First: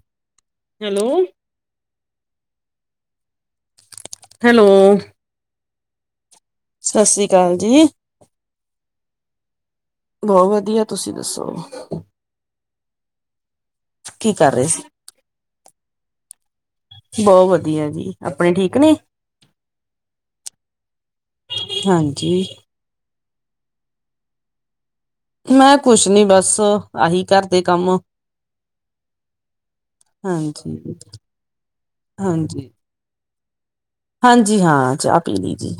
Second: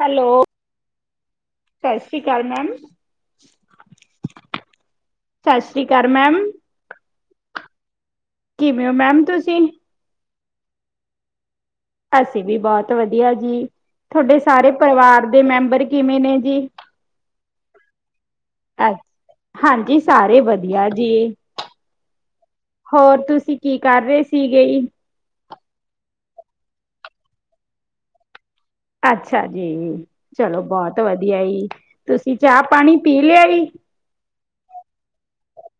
Hello! Hello! ਸਤਿ ਸ਼੍ਰੀ ਅਕਾਲ ਮੈਮ! ਹੈਲੋ! ਸਤਿ ਸ਼੍ਰੀ ਅਕਾਲ ਮੈਮ! ਸਤਿ ਸ੍ਰੀ ਅਕਾਲ ਜੀ! ਕਿਵੇਂ ਹੋ ਮੈਮ ਤੁਸੀਂ? ਬਹੁਤ ਵਧੀਆ ਤੁਸੀਂ ਦੱਸੋ। ਅਸੀਂ ਵੀ ਬਹੁਤ ਵਧੀਆ ਜੀ ਕੀ ਤੁਹਾਡੇ ਕਰ ਰਹੇ ਸਾਰੇ ਸੀ ਪਰਿਵਾਰ ਦੇ ਮੈਂਬਰ ਕਿਵੇਂ ਨੇ ਜੀ। ਬਹੁਤ ਵਧੀਆ। ਜੀ ਆਪਣੇ ਠੀਕ। ਅ ਨੇ ਹਾਂਜੀ! ਸਾਰੇ ਵਧੀਆ ਜੀ। ਹਾਂਜੀ! ਹੋਰ ਤੁਸੀਂ ਕੀ ਕਰ ਰਹੇ ਸੀਗੇ ਜੀ? ਮੈਂ ਕੁਛ ਨੀ ਬਸ ਆਹੀ ਘਰ ਦੇ ਕੰਮ। ਅੱਛਾ ਜੀ! ਚਲੋ ਹਾਂਜੀ ਬੋਤ ਵਧੀਆ ਈ ਤੁਸੀਂ ਹਾਂਜੀ ਚਾਹ-ਪਾਨੀ ਪੀ ਲਿਆ ਈ। ਹਾਂਜੀ, ਹਾਂ, ਚਾ ਪੀ ਲਈ ਜੀ।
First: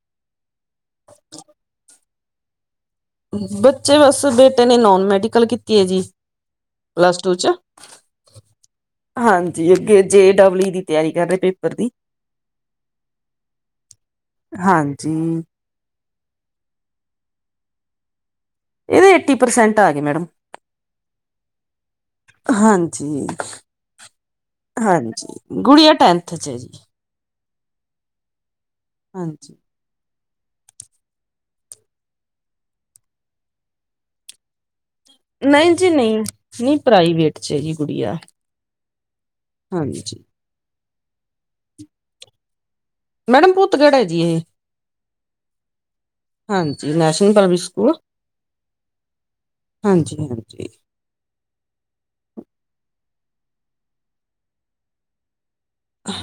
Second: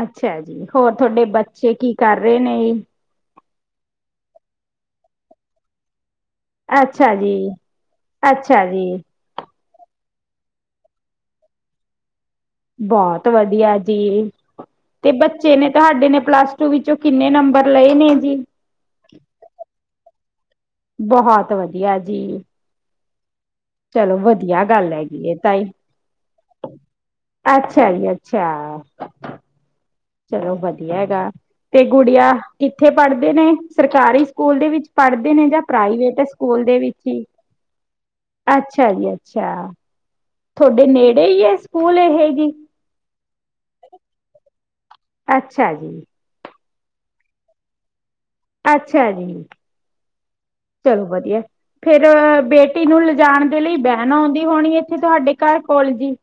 ਅੱਛਾ ਜੀ! ਹੋਰ ਤੁਆਡੇ ਬੱਚੇ ਕੀ ਕਰ ਰੇ ਨੇ? ਬੱਚੇ ਬਸ ਬੇਟੇ ਨੇ ਨੋਨ-ਮੈਡੀਕਲ ਕੀਤੀ ਐ ਜੀ‌। ਅੱਛਾ ਜੀ, ਅੱਛਾ ਜੀ। ਹਾਂਜੀ, ਅੱਗੇ ਜੇ ਡਬਲੀ ਦੀ ਤਿਆਰੀ ਕਰ ਰੇ ਪੇਪਰ ਦੀ। ਬੌਤ ਵਦੀਆ ਜੀ ਹਾਂਜੀ ਤੇ ਬੱਚੇ ਨੇ ਤੁਆਡੇ ਨੇ ਪਲੱਸ ਟੂ ਵਿੱਚੋਂ ਕਿੰਨੇ ਨੰਬਰ ਲਏ ਨੇ ਜੀ? ਏਦੇ ਏਟੀ ਪਰਸੈਂਟ ਆ ਗਏ ਮੈਡਮ ਬਹੁਤ ਵਧੀਆ ਜੀ, ਹਾਂਜੀ। ਚਲੋ ਵਧੀਆ ਗੱਲ ਹੈਗੀ ਏ ਹਾਂਜੀ, ਤਾਈ। ਗੁੜੀਆ ਟੈਂਥ ਚ ਜੀ‌। ਅੱਛਾ ਜੀ ਅੱਛਾ। ਹਾਂਜੀ। ਚਲੋ ਵਦੀਆ ਐਗਾ ਤੇ ਗੁੜੀਆ ਕਿੱਥੇ ਪੜਦੇ ਨੇ ਸਰਕਾਰੀ ਸਕੂਲ ਦੇ ਵਿੱਚ ਪੜਦੇ ਨੇ ਜਾਂ ਨਹੀਂ ਜੀ ਨਹੀਂ ਪ੍ਰਾਈਵੇਟ ਸਕੂਲ ਨਹੀਂ ਦੇ ਵਿਚ ਈ, ਪ੍ਰਾਈਵੇਟ ਚ ਹੈ ਜੀ ਗੁੜੀਆ ਅੱਛਾ ਜੀ ਅੱਛਾ। ਹਾਂਜੀ। ਤੁਆਡੇ ਨੇੜੇ ਈ ਐ ਸਕੂਲ ਏਹ ਜੀ। ਮੈਡਮ ਭੂਤਗੜ ਐ ਜੀ ਏਹ। ਅੱਛਾ ਜੀ। ਹਾਂਜੀ, ਨੈਸ਼ਨਲ ਪਬਲਿਕ ਸਕੂਲ। ਅੱਛਾ ਜੀ। ਹਾਂਜੀ-ਹਾਂਜੀ। ਚਲੋ ਵਦੀਆ। ਫੇਰ ਬੇਟੀ ਨੂੰ ਲਜਾਨ ਦੇ ਲਈ ਬੈਨ ਆਉਂਦੀ ਹੋਨੀ ਏੱਥੇ ਤੁਆਡੇ ਘਰ ਕੋਲ ਜੀ?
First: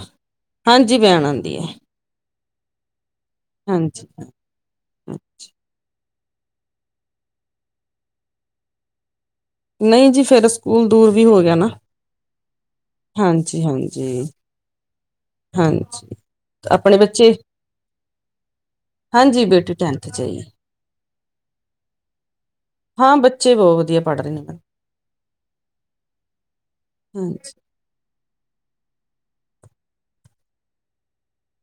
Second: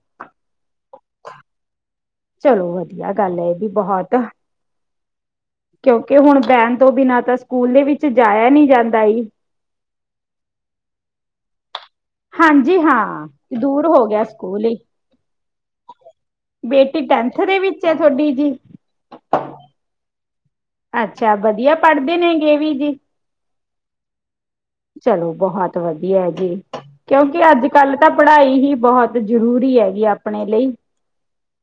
ਹਾਂਜੀ ਵੈਣ ਆਂਦੀ ਏ। ਚਲੋ ਵਦੀਆ ਗੱਲ ਐ ਏ ਵੀ ਹਾਂਜੀ ਬਹੋਤ। ਕਿਉਂਕਿ ਹੁਨ ਬੈਨ ਤੋਂ ਬਿਨਾਂ ਤਾਂ ਸਕੂਲ ਦੇ ਵਿੱਚ ਜਾਇਆ ਨੀ ਜਾਂਦਾ ਈ। ਨਈ ਜੀ ਫੇਰ ਸਕੂਲ ਦੂਰ ਵੀ ਹੋ ਗਿਆ ਨਾ। ਹਾਂਜੀ ਹਾਂ, ਹਾਂਜੀ ਦੂਰ ਹੋ ਹਾਂਜੀ ਗਿਆ ਸਕੂਲ ਈ। ਹਾਂਜੀ ਆਪਣੇ ਬੇਟੀ ਬੱਚੇ ਟੈਂਥ ਦੇ ਵਿੱਚ ਐ ਤੁਆਡੀ ਜੀ। ਹਾਂਜੀ ਬੇਟੀ ਟੈਂਥ ਚ ਹੈਈ। ਅੱਛਾ ਵਦੀਆ ਪੜਦੇ ਨੇਗੇ ਵੀ। ਵੀ ਹਾਂ ਬੱਚੇ ਬਹੁਤ ਵਧੀਆ ਪੜ੍ਹ ਰਹੇ ਨੇ ਮੈਮ ਚਲੋ ਬਹੋਤ ਵਦੀਆ ਜੀ, ਕਿਉਂਕਿ ਹਾਂਜੀ ਆੱਜ ਕੱਲ ਤਾਂ ਪੜਾਈ ਹੀ ਬੋਹਤ ਜ਼ਰੂਰੀ ਐਗੀ ਅਪਨੇ ਲਈ।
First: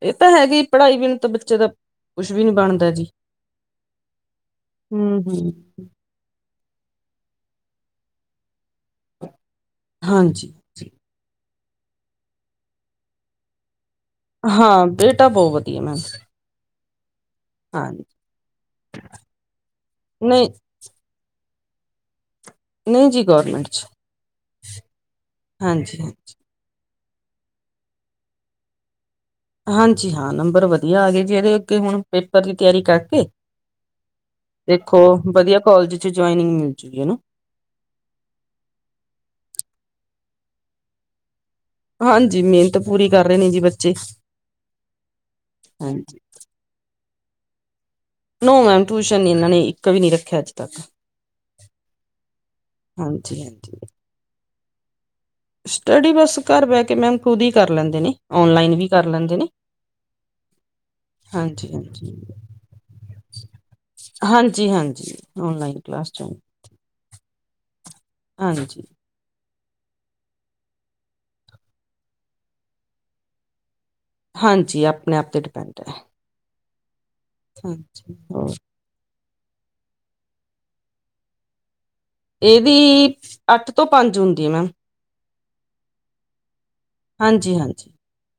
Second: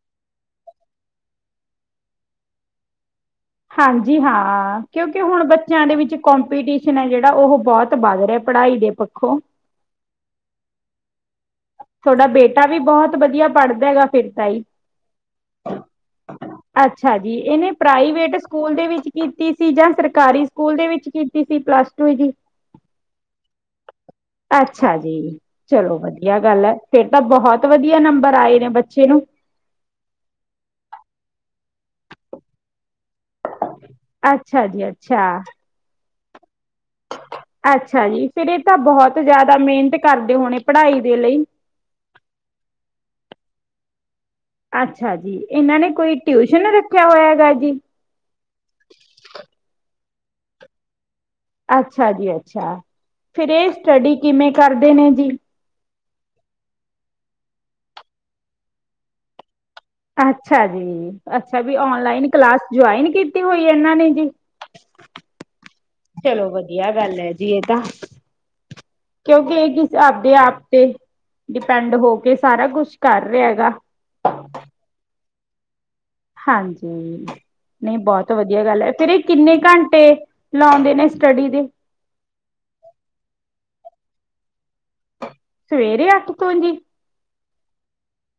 ਏ ਤਾਂ ਹੈਗੀ ਪੜਾਈ ਬੀਨ ਤਾਂ ਬੱਚੇ ਦਾ ਕੁੱਛ ਵੀ ਨੀ ਬਨਦਾ ਜੀ ਹਾਂਜੀ ਹਾਂ ਕਿਉਂਕਿ ਹੂੰ ਹੁਨ ਹੂੰ ਬੱ ਚੇਆਂ ਦੇ ਵਿੱਚ ਕੋਂਪੀਟੀਸ਼ਨ ਐ ਜੇੜਾ ਓ‌ ਬੋਤ ਬੱਧ ਰਿਆ ਪੜਾਈ ਦੇ ਪੱਖੋਂ। ਹਾਂਜੀ। ਤੁਆਡਾ ਬੇਟਾ ਵੀ ਬੋਹਤ ਬਦੀਆ ਪੜਦਾ ਹੈਗਾ। ਫਿਰ ਤਾਂ ਈ। ਹਾਂ, ਬੇਟਾ ਬੋ ਵਦੀਆ ਮੈਮ। ਅੱਛਾ ਜੀ, ਏਨੇ ਹਾਂਜੀ ਪ੍ਰਾਈਵੇਟ ਸਕੂਲ ਦੇ ਵਿੱਚ ਕੀਤੀ ਸੀ ਜਾਂ ਸਰਕਾਰੀ ਨਹੀਂ ਸਕੂਲ ਦੇ ਵਿੱਚ ਕੀਤੀ ਸੀ ਪਲੱਸ ਟੂ ਜੀ, ਨਹੀਂ ਜੀ ਗਵਰਮੈਂਟ ਚ ਅੱਛਾ ਜੀ, ਹਾਂਜੀ ਚਲੋ ਵਦੀਆ ਗੱਲ ਐ ਫੇਰ ਤਾਂ ਬੋਹਤ ਵਦੀਆ ਨੰਬਰ ਆਏ ਨੇ ਬੱਚੇ ਨੂੰ। ਹਾਂਜੀ ਹਾਂ, ਨੰਬਰ ਵਦੀਆ ਆ ਗਏ ਜੀ ਏਦੇ ਅੱਗੇ ਹੁਨ ਪੇਪਰ ਦੀ ਤਿਆਰੀ ਕਰਕੇ। ਅੱਛਾ ਜੀ ਦੇਖੋ ਅੱਛਾ ਵਦੀਆ ਕੋਲਜ ਚ ਜੁਆਇਨਿੰਗ ਮਿਲ ਚੁਗੀ ਐਨਾ। ਅੱਛਾ ਜੀ ਫੇਰ ਇਹ ਤਾਂ ਬਹੁਤ ਜ਼ਿਆਦਾ ਮਿਹਨਤ ਕਰਦੇ ਹੋਣੇ ਪੜਾਈ ਦੇ ਲਈ ਹਾਂਜੀ ਮਿਹਨਤ ਪੂਰੀ ਕਰ ਰੇ ਨੇ ਜੀ ਬੱਚੇ। ਅੱਛਾ ਜੀ ਇਹਨਾਂ ਨੇ ਕੋਈ ਹਾਂਜੀ ਟਿਊਸ਼ਨ ਰੱਖਿਆ ਹੋਇਆ ਹੈਗਾ ਜੀ। ਨੋ ਮੈਮ ਟਿਊਸ਼ਨ ਨੀ ਇਹਨਾਂ ਨੇ ਇੱਕ ਵੀ ਨੀ ਰੱਖਿਆ ਅੱਜ ਤੱਕ। ਅੱਛਾ ਜੀ ਅੱਛਾ ਹਾਂਜੀ ਫਿਰ ਇਹ ਹਾਂਜੀ ਸਟੱਡੀ ਕਿਵੇਂ ਕਰਦੇ ਨੇ ਜੀ। ਸਟੱਡੀ ਬਸ ਘਰ ਬਹਿ ਕੇ ਮੈਮ ਖੁਦ ਹੀ ਕਰ ਲੈਂਦੇ ਨੇ ਔਨਲਾਈਨ ਵੀ ਕਰ ਲੈਂਦੇ ਨੇ ਅੱਛਾ ਜੀ ਅੱਛਾ ਹਾਂਜੀ ਵੀ ਹਾਂਜੀ ਔਨਲਾਈਨ ਕਲਾਸ ਜੁਆਇਨ ਕੀਤੀ ਹੋਈ ਹੈ ਇਹਨਾਂ ਨੇ ਜੀ ਜੀ ਹਾਂਜੀ ਔਨਲਾਈਨ ਕਲਾਸ ਜੁਆਇਨ ਚਲੋ ਵਧੀਆ ਗੱਲ ਐ ਜੀ ਇਹ ਤਾਂ। ਹਾਂਜੀ ਕਿਉਂਕਿ ਇਹ ਚੀਜ਼ ਆਪਦੇ ਆਪ ਤੇ ਡਿਪੈਂਡ ਹੋ ਕੇ ਸਾਰਾ ਕੁੱਛ ਕਰ ਰਿਹਾ ਹੈਗਾ ਹਾਂਜੀ ਆਪਣੇ ਆਪ ਤੇ ਡਿਪੈਂਡ ਐ। ਹਾਂਜੀ ਨਹੀਂ ਬਹੁਤ ਹੋਰ ਵਧੀਆ ਗੱਲ ਐ ਫਿਰ ਵੀ ਕਿੰਨੇ ਘੰਟੇ ਲਾਉਂਦੇ ਨੇ ਸਟੱਡੀ ਦੇ ਇਹਦੀ ਅੱਠ ਤੋਂ ਪੰਜ ਹੁੰਦੀ ਹੈ ਮੈਮ ਸਵੇਰੇ ਅੱਠ ਤੋਂ ਜੀ ਹਾਂਜੀ ਹਾਂਜੀ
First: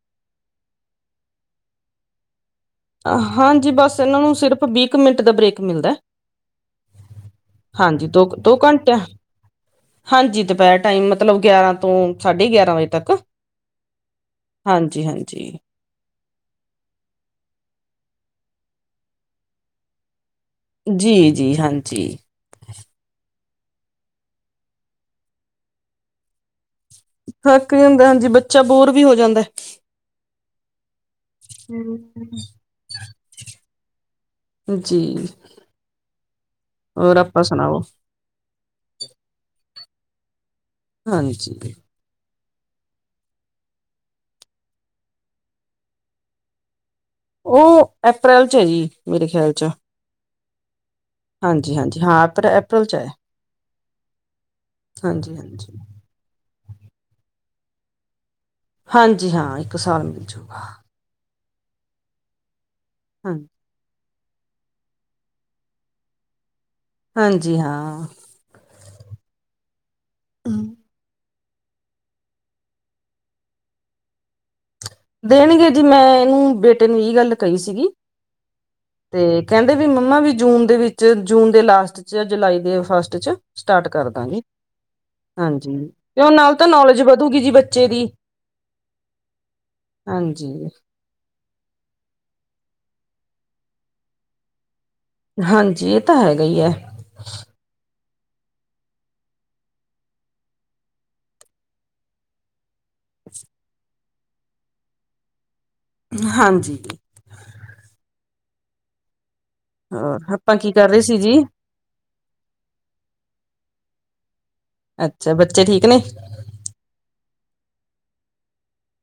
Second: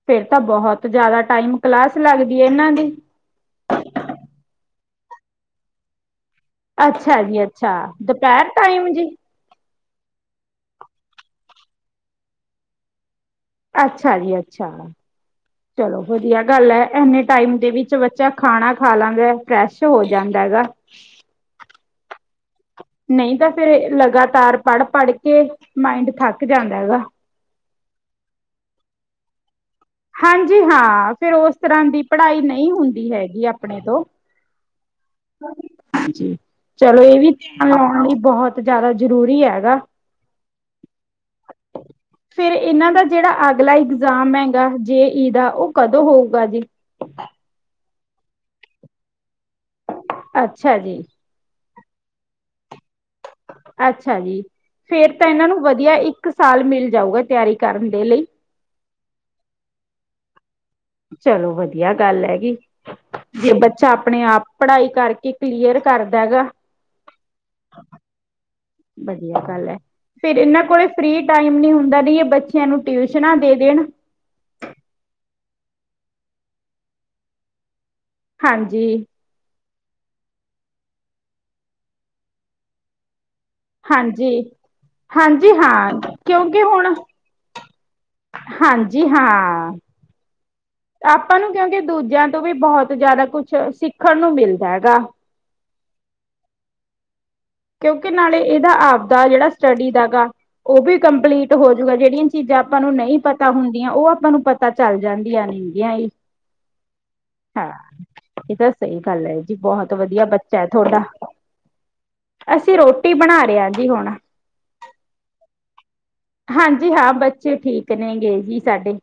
ਫੇਰ ਤਾਂ ਬਹੁਤ ਜ਼ਿਆਦਾ ਟਾਈਮ ਕਲਾਸ ਲੱਗਦੀ ਹੈ ਇਹਨਾਂ ਦੀ ਹਾਂਜੀ ਬਸ ਇਹਨਾਂ ਨੂੰ ਸਿਰਫ਼ ਵੀਹ ਕ ਮਿੰਟ ਦਾ ਬ੍ਰੇਕ ਮਿਲਦੈ। ਅੱਛਾ ਜੀ ਅੱਛਾ ਦੋ ਦੁਪਹਿਰ ਦੋ ਟਾਈਮ ਘੰਟੇ ਜੀ ਹਾਂਜੀ ਦੁਪਹਿਰ ਟਾਈਮ ਮਤਲਬ ਗਿਆਰਾਂ ਤੋਂ ਸਾਢੇ ਗਿਆਰਾਂ ਵਜੇ ਤੱਕ। ਅੱਛਾ ਜੀ ਅੱਛਾ ਹਾਂਜੀ ਹਾਂਜੀ ਚਲੋ ਵਧੀਆ ਗੱਲ ਐ ਐਂਨੇ ਟਾਈਮ ਦੇ ਵਿੱਚ ਬੱਚਾ ਖਾਣਾ ਖਾ ਲਾਂਗਾ ਫਰੈਸ਼ ਹੋ ਜਾਂਦਾ ਹੈਗਾ। ਜੀ ਜੀ ਹਾਂਜੀ ਨਹੀਂ ਤਾਂ ਫੇਰ ਲਗਾਤਾਰ ਪੜ੍ਹ ਪੜ੍ਹ ਕੇ ਮਾਇੰਡ ਥੱਕ ਜਾਂਦਾ ਹੈਗਾ। ਥਕ ਜਾਂਦਾ ਹਾਂਜੀ ਬੱਚਾ ਬੋਰ ਵੀ ਹੋ ਜਾਂਦੈ। ਹਾਂਜੀ ਹਾਂ ਫਿਰ ਉਸ ਤਰ੍ਹਾਂ ਦੀ ਪੜ੍ਹਾਈ ਹਮ ਨਈ ਹੁੰਦੀ ਹੈਗੀ ਆਪਣੇ ਤੋਂ। ਜੀ [unintelligible] ਜ ਚਲੋ ਹੋਰ ਇਹ ਵੀ ਆਪਾਂ ਧਿਆਨ ਸੁਣਾਓ ਲਾਉਣ ਲਈ ਬਹੁਤ ਜਾਦਾ ਜਰੂਰੀ ਹੈਗਾ। ਹਾਂਜੀ ਫੇਰ ਇਹਨਾਂ ਦਾ ਜਿਹੜਾ ਅਗਲਾ ਇਗਜ਼ਾਮ ਹੈਗਾ ਜੇ ਈ ਦਾ ਉਹ ਕਦੋਂ ਹੋਊਗਾ ਜੀ ਉਹ ਅਪ੍ਰੈਲ ਚ ਹੈ ਜੀ ਮੇਰੇ ਖਿਆਲ ਚ ਅੱਛਾ ਜੀ ਹਾਂਜੀ ਹਾਂਜੀ ਹਾਂ ਅਪ੍ਰ ਅਪ੍ਰੈਲ 'ਚ ਹੈ। ਅੱਛਾ ਜੀ ਫੇਰ ਤਾਂ ਹਾਂਜੀ ਇਹਨਾਂ ਨੂੰ ਹਾਂਜੀ ਵਧੀਆ ਇੱਕ ਸਾਲ ਮਿਲ ਜਾਊਗਾ ਤਿਆਰੀ ਕਰਨ ਦੇ ਲਈ। ਹਾਂਜੀ ਹਾਂ ਇੱਕ ਸਾਲ ਮਿਲ ਜੂਗਾ। ਚਲੋ ਵਧੀਆ ਗੱਲ ਹੈਗੀ ਹਾਂ ਜੇ ਬੱਚ ਚਾ ਆਪਣੇ ਆਪ ਪੜ੍ਹਾਈ ਕਰਕੇ ਕਲੀਅਰ ਕਰਦਾ ਹੈ ਗਾ। ਹਾਂਜੀ ਹਾਂ ਵਧੀਆ ਗੱਲ ਐ ਫੇਰ ਇਹਨਾਂ ਕੋਲ ਫਰੀ ਟਾਈਮ ਨੀ ਹੁੰਦਾ ਬਹੀਏ ਬੱਚਿਆਂ ਨੂੰ ਟਿਊਸ਼ਨਾਂ ਦੇ ਦੇਣ ਦੇਣਗੇ ਜੀ ਮੈਂ ਇਹਨੂੰ ਬੇਟੇ ਨੂੰ ਇਹ ਗੱਲ ਕਹੀ ਸੀਗੀ। ਹਾਂਜੀ ਤੇ ਕਹਿੰਦੇ ਵੀ ਮੰਮਾ ਵੀ ਜੂਨ ਦੇ ਵਿੱਚ ਜੂਨ ਦੇ ਲਾਸਟ 'ਚ ਜੁਲਾਈ ਦੇ ਫਸਟ 'ਚ ਸਟਾਰਟ ਹਾਂਜੀ, ਕਰਦਾਂਗੇ, ਹਾਂਜੀ। ਹਾਂ ਤੇ ਓ ਨਾਲ ਕਿਉਂਕਿ ਤਾਂ ਹੁਣ ਨੌਲੇਜ ਵਧੂਗੀ ਜੀ ਬੱਚੇ ਦੀ। ਹਾਂਜੀ ਹਾਂ। ਹਾਂਜੀ। ਆਪਾਂ ਨੂੰ ਕਿਉਂਕਿ ਦੂਜਿਆਂ ਤੋਂ ਵੀ ਬਹੁਤ ਜਾਦਾ ਕੁਛ ਸਿੱਖਣ ਨੂੰ ਮਿਲਦਾ ਹੈਗਾ। ਹਾਂਜੀ ਏ ਤਾਂ ਹੈਗਾ ਈ ਐ। ਕਿਉਂਕਿ ਨਾਲੇ ਏਦਾ ਆਪਦਾ ਜੇੜਾ ਸਟੱਡੀ ਦਾ ਗਾ - ਓ ਵੀ ਕੰਪਲੀਟ ਹੋਜੂਗਾ, ਜੇੜੀਆਂ ਚੀਜ਼ਾਂ ਆਪਾਂ ਨੂੰ ਨਈ ਪਤਾ ਹੁੰਦੀਆਂ ਓ ਆਪਾਂ ਨੂੰ ਪਤਾ ਚੱਲ ਜਾਂਦੀਆਂ ਨੇ। ਯਾ ਈ, ਹਾਂਜੀ ਹਾਂ ਏ ਤਾਂ ਸਈ ਗੱਲ ਐ। ਜੀ ਬਹੁਤ ਵਧੀਆ ਹੋਰ ਆਪਾਂ ਬੱਚਾ ਹੈ ਕੀ ਕਰ ਰਹੇ ਤੁਆਡਾ। ਸੀ ਜੀ ਅਸੀਂ ਰੋਟੀ ਬਣਾ ਰੇ ਆ ਜੀ ਹੁਣ। ਅੱਛਾ, ਬੱਚੇ ਠੀਕ ਨੇ? ਹਾਂਜੀ ਹਾਂ, ਬੱਚੇ ਠੀਕ ਨੇ ਗੇ ਜੀ ਸਾਡੇ।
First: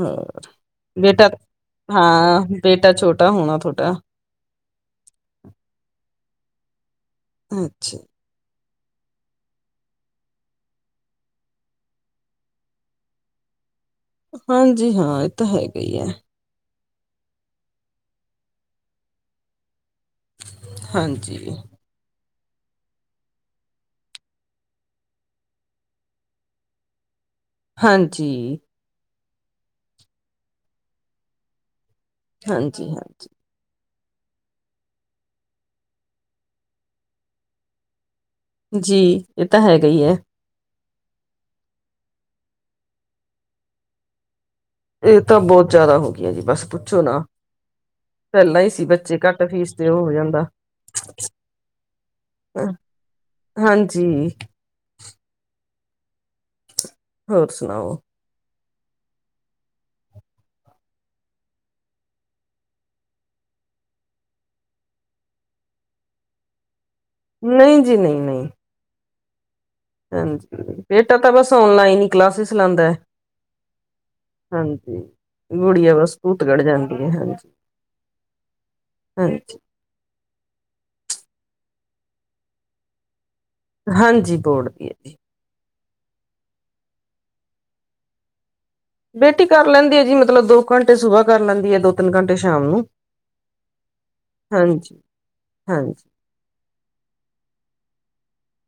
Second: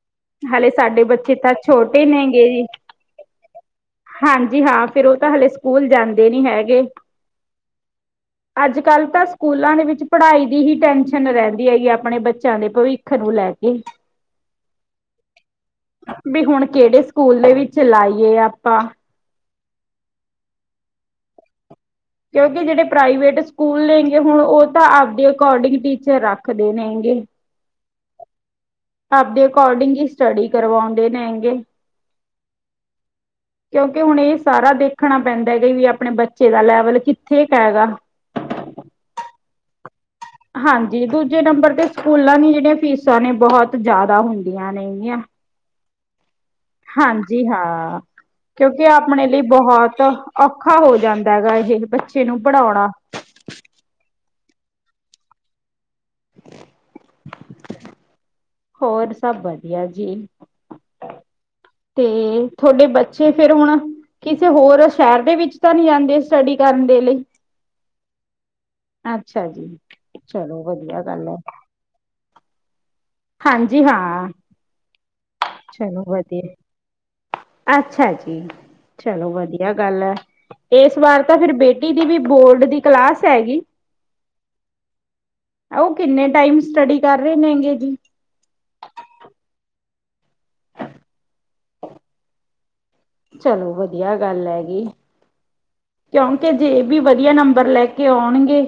ਹਾਂ ਹਲੇ ਸਾਡੇ ਬੇਟਾ ਬੱਚੇ ਤਾਂ ਛੋਟੇ ਹਾਂ ਨੇਗੇ। ਬੇਟਾ ਛੋਟਾ ਹੋਣਾ ਤੁਹਾਡਾ ਹਾਂਜੀ ਹਾਂ, ਫੇਰ ਓ ਤਾਂ ਹਲੇੇ ਸਕੂਲ ਜਾਂਦੇ ਨੀ ਹੈਗੇ। ਅੱਛਾ। ਅੱਜ ਕੱਲ੍ਹ ਤਾਂ ਸਕੂਲਾਂ ਦੇ ਵਿੱਚ ਪੜ੍ਹਾਈ ਦੀ ਹੀ ਟੈਸ਼ਨ ਰੈਂਦੀ ਹੈਗੀ ਅਪਣੇ ਬੱਚਿਆਂ ਦੇ ਭਵਿੱ ਖ ਨੂੰ ਲੈ ਕੇ। ਹਾਂਜੀ ਹਾਂ, ਏ ਤਾਂ ਹੈਗਾ ਹੀ ਐ। ਵੀ ਹੁਣ ਕੇੜੇ ਸਕੁ ਸਕੂਲ ਦੇ ਵਿੱਚ ਲਾਈਏ ਆਪਾਂ। ਹਾਂਜੀ। ਕਿਉਂਕਿ ਜੇੜੇ ਪ੍ਰਾਈਵੇਟ ਸਕੂਲ ਨੇਗੇ ਹੁਣ ਓ ਤਾਂ ਆਪਦੇ ਅਕੋਰਡਿੰਗ ਟੀਚਰ ਰੱਖਦੇ ਨੇਗੇ। ਹਾਂਜੀ। ਆਪਦੇ ਅਕੋਰਡਿੰਗ ਈ ਸਟੱਡੀ ਕਰਵਾਉਂਦੇ ਨੇ ਹੈਗੇ। ਹਾਂਜੀ- ਹਾਂਜੀ। ਕਿਉਂਕਿ ਹੁਣ ਏ ਸਾਰਾ ਦੇਖਣਾ ਪੈਂਦਾ ਐ ਕਿ ਵੀ ਆਪਣੇ ਬੱਚੇ ਦਾ ਲੈਵਲ ਕਿੱਥੇ ਕ ਹੈਗਾ। ਜੀ, ਏ ਤਾਂ ਹੈਗਾ ਈ ਐ। ਹਾਂਜੀ, ਦੂਜੇ ਨੰਬਰ ਤੇ ਸਕੂਲਾਂ ਦੀ ਜੇੜੀਆਂ ਫੀਸਾਂ ਨੇ ਬਹੁਤ ਜਾਦਾ ਹੁੰਦੀ। ਏ ਤਾਂ ਬਹੁਤ ਜਾਦਾ ਹੋਗੀਆਂ ਜੀ ਬਸ ਪੁੱਛੋ ਨਾ ਹਾਂਜੀ, ਹਾਂ। ਪਹਿਲਾਂ ਹੀ ਸੀ ਕਿਉਂਕਿ ਬੱਚੇ ਅਪਣੇ ਲਈ ਘੱਟ ਫੀਸ ਤੇ ਬਹੁਤ ਉਹ ਹੋ ਜਾਂਦਾ ਔਖਾ ਹੋ ਜਾਂਦਾ ਹੈਗਾ ਇਹ ਬੱਚੇ ਨੂੰ ਪੜ੍ਹਾਉਣਾ। ਹਾਂਜੀ। ਹੋਰ ਸੁਣਾਓ? ਹੋਰ ਸਭ ਵਧੀਆ ਜੀ। ਤੇ ਤੁਆਡੇ ਬੱਚੇ ਫੇਰ ਹੁਣ ਕਿਸੇ ਹੋਰ ਸ਼ਹਿਰ ਦੇ ਵਿੱਚ ਤਾਂ ਨੀ ਜਾਂਦੇ, ਸਟੱਡੀ ਕਰਨ ਦੇ ਲਈ? ਨਈ ਜੀ, ਨਈ-ਨਈ। ਅੱਛਾ ਜੀ। ਹਾਂਜੀ, ਚਲੋ ਵਧੀਆ ਬੇਟਾ ਗੱਲ ਤਾਂ ਹੈ ਬਸ ਔਨਲਾਈਨ ਈ ਕਲਾਸਿਸ ਲਾਂਦੈ। ਹਾਂਜੀ ਹਾਂ। ਹਾਂਜੀ। ਗੁੜੀਆ ਚਲੋ ਬਸ ਵਧੀਆ ਏ। ਭੂਤਗੜ ਜਾਂਦੀ ਹੈ ਹਾਂਜੀ ਅੱਛਾ ਜੀ, ਚਲੋ ਹਾਂਜੀ ਵਧੀਆ। ਗੱਲ ਐ। ਏਸ ਵਾਰ ਤਾਂ ਫਿਰ ਬੇਟੀ ਦੀ ਵੀ ਬੋਰਡ ਦੀ ਕਲਾਸ ਹੈਗੀ। ਹਾਂਜੀ, ਬੋਰਡ ਦੀ ਐ ਜੀ। ਓ ਕਿੰਨੇ ਟਾਈਮ ਸਟੱਡੀ ਕਰ ਰੇ ਨੇਂਗੇ ਜੀ। ਬੇਟੀ ਕਰ ਲੈਂਦੀ ਹੈ ਜੀ ਮਤਲਬ ਦੋ ਘੰਟੇ ਸੁਬਹ ਕਰ ਲੈਂਦੀ ਹੈ ਦੋ ਤਿੰਨ ਘੰਟੇ ਸ਼ਾਮ ਨੂੰ ਚਲੋ ਵਧੀਆ ਗੱਲ ਹੈਗੀ ਹਾਂਜੀ ਹਾਂਜੀ ਕਿਉਂਕਿ ਜੇ ਇਹ ਵੀ ਵਧੀਆ ਨੰਬਰ ਲੈ ਕੇ ਆਉਣਗੇ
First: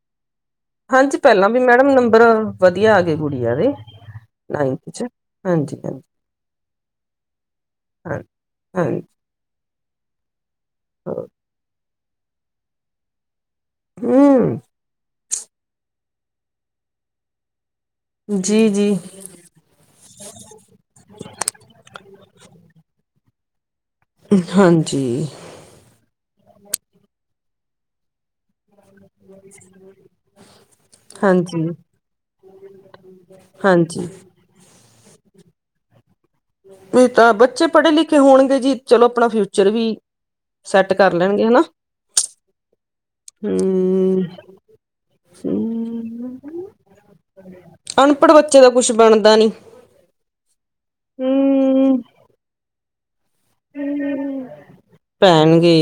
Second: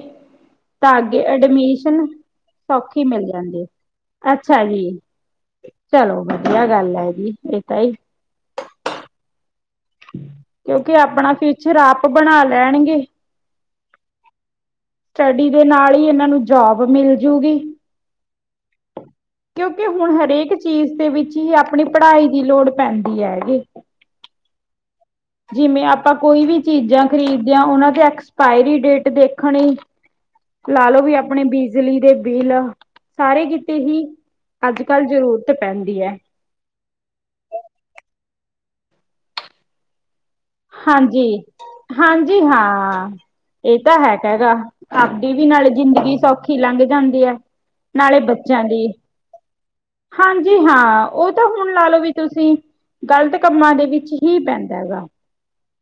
ਤਾਂ ਅੱਗੇ ਹਾਂਜੀ ਪਹਿਲਾਂ ਵੀ ਮੈਡਮ ਏਡਮਿਸ਼ਨ ਨੰਬਰ ਵਧੀਆ ਆ ਸੌਖੀ ਗਏ ਮਿਲ ਗੁੜੀਆ ਜਾਂਦੀ ਦੇ ਹੈ ਅੱਛਾ ਜੀ ਨਾਈਨਥ ਚ ਹਾਂਜੀ ਹਾਂਜੀ ਚਲੋ ਵਧੀਆ ਗੱਲ ਹੈ ਜੀ ਇਹ ਤਾਂ ਹੀ ਹਾਂ ਕਿਉਂਕਿ ਆਪਣਾ ਫਿਊਚਰ ਆਪ ਬਣਾ ਲੈਣਗੇ ਹਮ ਸਟੱਡੀ ਦੇ ਨਾਲ ਹੀ ਇਹਨਾਂ ਨੂੰ ਜੋਬ ਮਿਲਜੂਗੀ ਜੀ ਜੀ ਕਿਉਂਕਿ ਹੁਣ ਹਰੇਕ ਚੀਜ਼ ਦੇ ਵਿੱਚ ਹੀ ਆਪਣੀ ਪੜ੍ਹਾਈ ਦੀ ਲੋੜ ਪੈਂਦੀ ਹੈਗੀ ਹਾਂਜੀ ਜਿਵੇਂ ਆਪਾਂ ਕੋਈ ਵੀ ਚੀਜ਼ਾਂ ਖਰੀਦਦੇ ਹਾਂ ਉਹਨਾਂ ਦੇ ਐਕਸਪਾਇਰੀ ਡੇਟ ਦੇਖਣੀ ਲਾ ਲੋ ਵੀ ਆਪਣੇ ਹਾਂਜੀ ਬਿਜਲੀ ਦੇ ਬਿੱਲ ਸਾਰੇ ਕੀਤੇ ਹੀ ਹਾਂਜੀ ਅੱਜ ਕੱਲ੍ਹ ਜ਼ਰੂਰਤ ਪੈਂਦੀ ਹੈ ਨਹੀਂ ਤਾਂ ਬੱਚੇ ਪੜ੍ਹੇ ਲਿਖੇ ਹੋਣਗੇ ਜੀ ਚਲੋ ਆਪਣਾ ਫਿਊਚਰ ਵੀ ਸੈੱਟ ਕਰ ਹਾਂਜੀ ਲੈਣਗੇ ਹਨਾ ਹਾਂਜੀ ਹਾਂ ਇਹ ਤਾਂ ਹਮ ਹੈਗਾ ਹੈਗਾ ਆਪਦੀ ਵੀ ਨਾਲ ਜ਼ਿੰਦਗੀ ਸੌਖੀ ਲੰਘ ਜਾਂਦੀ ਹੈ ਨਾਲੇ ਅਨਪੜ੍ਹ ਬੱਚੇ ਬੱਚਿਆਂ ਦਾ ਦੀ ਕੁੱਝ ਬਣਦਾ ਨਹੀਂ ਹਾਂਜੀ ਹਾਂ ਉਹ ਤਾਂ ਹੁਣ ਲਾ ਲੋ ਵੀ ਤੁਸੀਂ ਗ਼ਲਤ ਕੰਮਾਂ ਦੇ ਵਿੱਚ ਹੀ ਪੈਂਦਾ ਹੈਗਾ ਪੈਣ ਗੇ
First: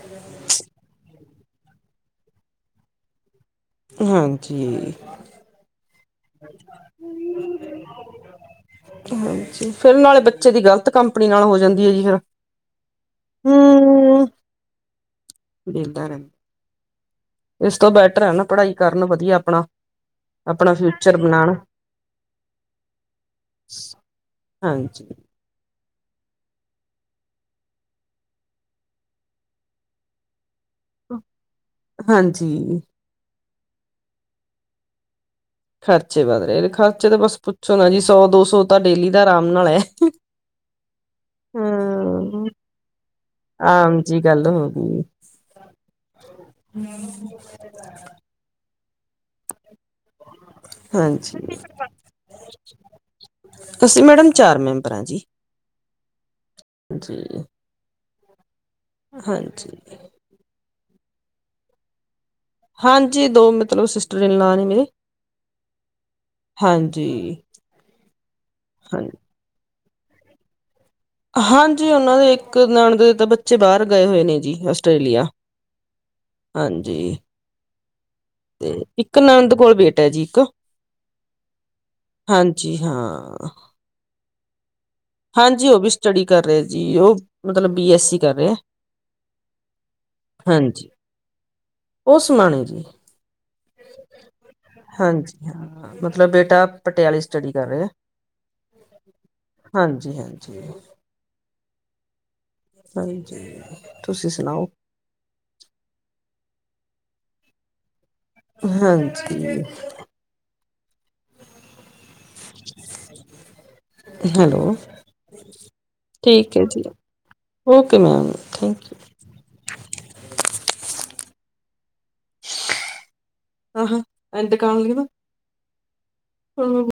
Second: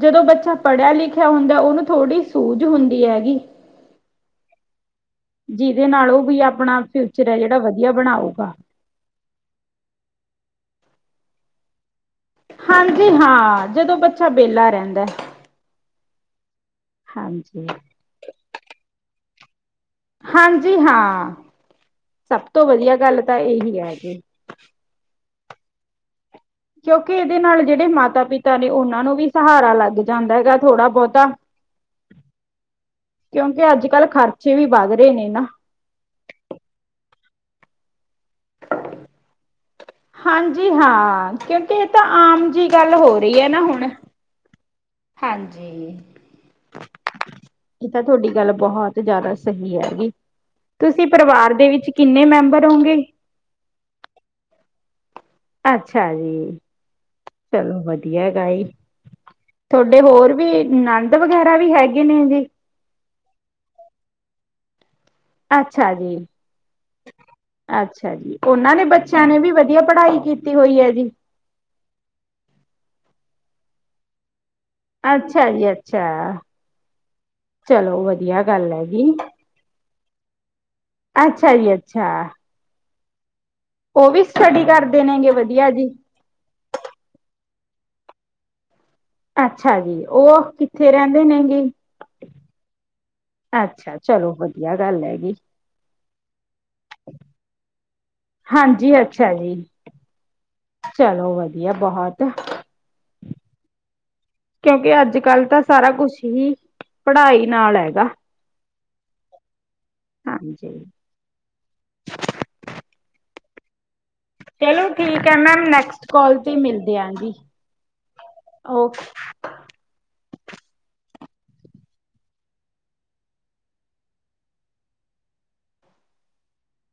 ਜਦੋਂ ਬੱਚਾ ਪੜ੍ਹਿਆ ਲਿਖਿਆ ਹੁੰਦਾ ਉਹਨੂੰ ਥੋੜ੍ਹੀ ਸੂਝ ਹੁੰਦੀ ਹੈਗੀ ਹਾਂਜੀ ਜਿਹਦੇ ਨਾਲ ਉਹ ਵੀ ਆਪਣਾ ਫਿਊਚਰ ਹੈ ਜਿਹੜਾ ਵਧੀਆ ਬਣਾਉਗਾ ਹਾਂਜੀ ਫੇਰ ਨਾਲੇ ਬੱਚੇ ਦੀ ਗ਼ਲਤ ਕੰਪਨੀ ਨਾਲ ਹੋ ਜਾਂਦੀ ਹੈ ਜੀ ਫਿਰ ਹਾਂਜੀ ਹਾਂ ਜਦੋਂ ਹਮ ਬੱਚਾ ਵੇਹਲਾ ਰਹਿੰਦਾ ਵੇਹਲਾ ਰਹਿੰਦਾ ਹਾਂਜੀ। ਇਸ ਤੋਂ ਬੈਟਰ ਹੈ ਨਾ ਪੜ੍ਹਾਈ ਕਰਨ ਵਧੀਆ ਆਪਣਾ ਹਾਂਜੀ ਆਪਣਾ ਫਿਊਚਰ ਹਾਂ ਬਣਾਉਣ ਸਭ ਤੋਂ ਵਧੀਆ ਗੱਲ ਤਾਂ ਇਹੀ ਹੈ ਜੀ ਹਾਂਜੀ ਕਿਉਂਕਿ ਇਹਦੇ ਨਾਲ ਜਿਹੜੇ ਮਾਤਾ-ਪਿਤਾ ਨੇ ਉਹਨਾਂ ਨੂੰ ਵੀ ਸਹਾਰਾ ਲੱਗ ਜਾਂਦਾ ਹੈਗਾ ਥੋੜ੍ਹਾ ਬਹੁਤਾ ਹਾਂਜੀ ਕਿਉਂਕਿ ਅੱਜ ਕੱਲ ਖਰਚੇ ਵੀ ਵੱਧ ਰਹੇ ਨੇ ਨਾ ਖਰਚੇ ਵੱਧ ਰਹੇ ਨੇ ਖਰਚੇ ਤੇ ਬਸ ਪੁੱਛੋ ਨਾ ਜੀ ਸੌ ਦੋ ਸੌ ਤੁਹਾਡੇ ਲਈ ਤਾ ਆਰਾਮ ਨਾਲ ਹੈ ਹਾਂਜੀ ਹਾਂ ਕਿਉਂਕਿ ਇਹ ਤਾਂ ਹੂੰ ਆਮ ਜਿਹੀ ਗੱਲ ਹੋ ਰਹੀ ਹੈ ਨਾ ਹੁਣ ਆਮ ਜੀ ਗੱਲ ਹੋ ਗਈ ਏ ਹਾਂਜੀ ਇਹ ਤਾਂ ਤੁਹਾਡੀ ਗੱਲ ਬਹੁਤ ਜ਼ਿਆਦਾ ਸਹੀ ਹੈਗੀ ਤੁਸੀਂ ਪਰਿਵਾਰ ਹਾਂਜੀ ਦੇ ਵਿੱਚ ਕਿੰਨੇ ਮੈਂਬਰ ਹੋਂਗੇ ਅਸੀਂ ਮੈਡਮ ਚਾਰ ਮੈਂਬਰ ਆਂ ਜੀ ਅੱਛਾ ਜੀ ਜੀ ਚਲੋ ਵਧੀਆ ਹੈਗਾ ਏ ਹਾਂਜੀ ਤੁਹਾਡੇ ਹੋਰ ਵੀ ਨੰਦ ਵਗੈਰਾ ਵੀ ਹੈਗੇ ਨੇ ਜੀ ਹਾਂਜੀ ਦੋ ਮਤਲਬ ਸਿਸਟਰ ਇਨ ਲਾ ਨੇ ਮੇਰੇ ਅੱਛਾ ਜੀ ਹਾਂਜੀ ਅੱਛਾ ਜੀ ਉਹਨਾਂ ਨੇ ਹਾਂ ਬੱਚਿਆਂ ਨੇ ਵੀ ਵ [unintelligible] ਪੜ੍ਹਾਈ ਕੀਤੀ ਹੋਈ ਹੈ ਜੀ ਹਾਂਜੀ ਓਨਾਂ ਦੇ ਇੱਕ ਨਨਾਣ ਦੇ ਤਾਂ ਬੱਚੇ ਬਾਹਰ ਗਏ ਹੋਏ ਨੇ ਜੀ, ਅਸ ਟ੍ਰੇਲੀਆ ਅੱਛਾ ਜੀ ਅੱਛਾ ਹਾਂਜੀ। ਚਲੋ ਵਧੀਆ ਗੱਲ ਤੇ ਹੈ ਜੀ ਇੱਕ ਨੰਦ ਕੋਲ ਬੇਟਾ ਜੀ ਇੱਕ। ਅੱਛਾ ਜੀ ਅੱਛਾ। ਹਾਂਜੀ ਹਾਂ। ਓ ਵੀ ਸਟੱਡੀ ਕਰ ਹਾਂਜੀ ਓ ਵੀ ਸਟੱਡੀ ਕਰ ਰਿਆ ਜੀ, ਓ ਮਤਲਬ ਬੀ ਐਸ ਸੀ ਕਰ ਰਿਐ। ਅੱਛਾ ਜੀ, ਓ ਕਿੱਥੇ ਰੈਂਦੇ ਨੇ ਜੀ? ਉਹ ਸਮਾਣੇ ਜੀ ਅੱਛਾ! ਚਲੋ ਵਧੀਆ ਗੱਲ ਐ ਜੀ। ਹਾਂਜੀ ਹਾਂ ਮਤਲਬ ਬੇਟਾ ਪਟਿਆਲੇ ਸਟੱਡੀ ਕਰ ਰਿਐ। ਹਾਂਜੀ ਅੱਛਾ ਜੀ ਹਾਂਜੀ, ਹਾਂਜੀ। ਚਲੋ ਵਧੀਆ ਬਹੁਤ। ਹਾਂਜੀ ਤੁਸੀਂ ਸੁਣਾਓ? ਬਈ ਅੱਜ-ਕੱਲ ਤਾਂ ਸਾਰਾ ਕੁਛ ਹੀ ਪੜ੍ਹਾਈ ਨਾਲ ਹੈਗਾ। ਹਾਂਜੀ। [inaudible] ਹਾਂਜੀ ਹੈਲੋ ਚਲੋ ਠੀਕ ਐ ਮੈਮ, ਨੈਕਸਟ ਕਾਲ ਤੇ ਠੀਕ ਹੈ ਮਿਲਦੇ ਆਂ ਜੀ। Okay ma'am thank okay you. ਆਹਾਂ, ਐਂਡ ਕਾਲ [unintelligible]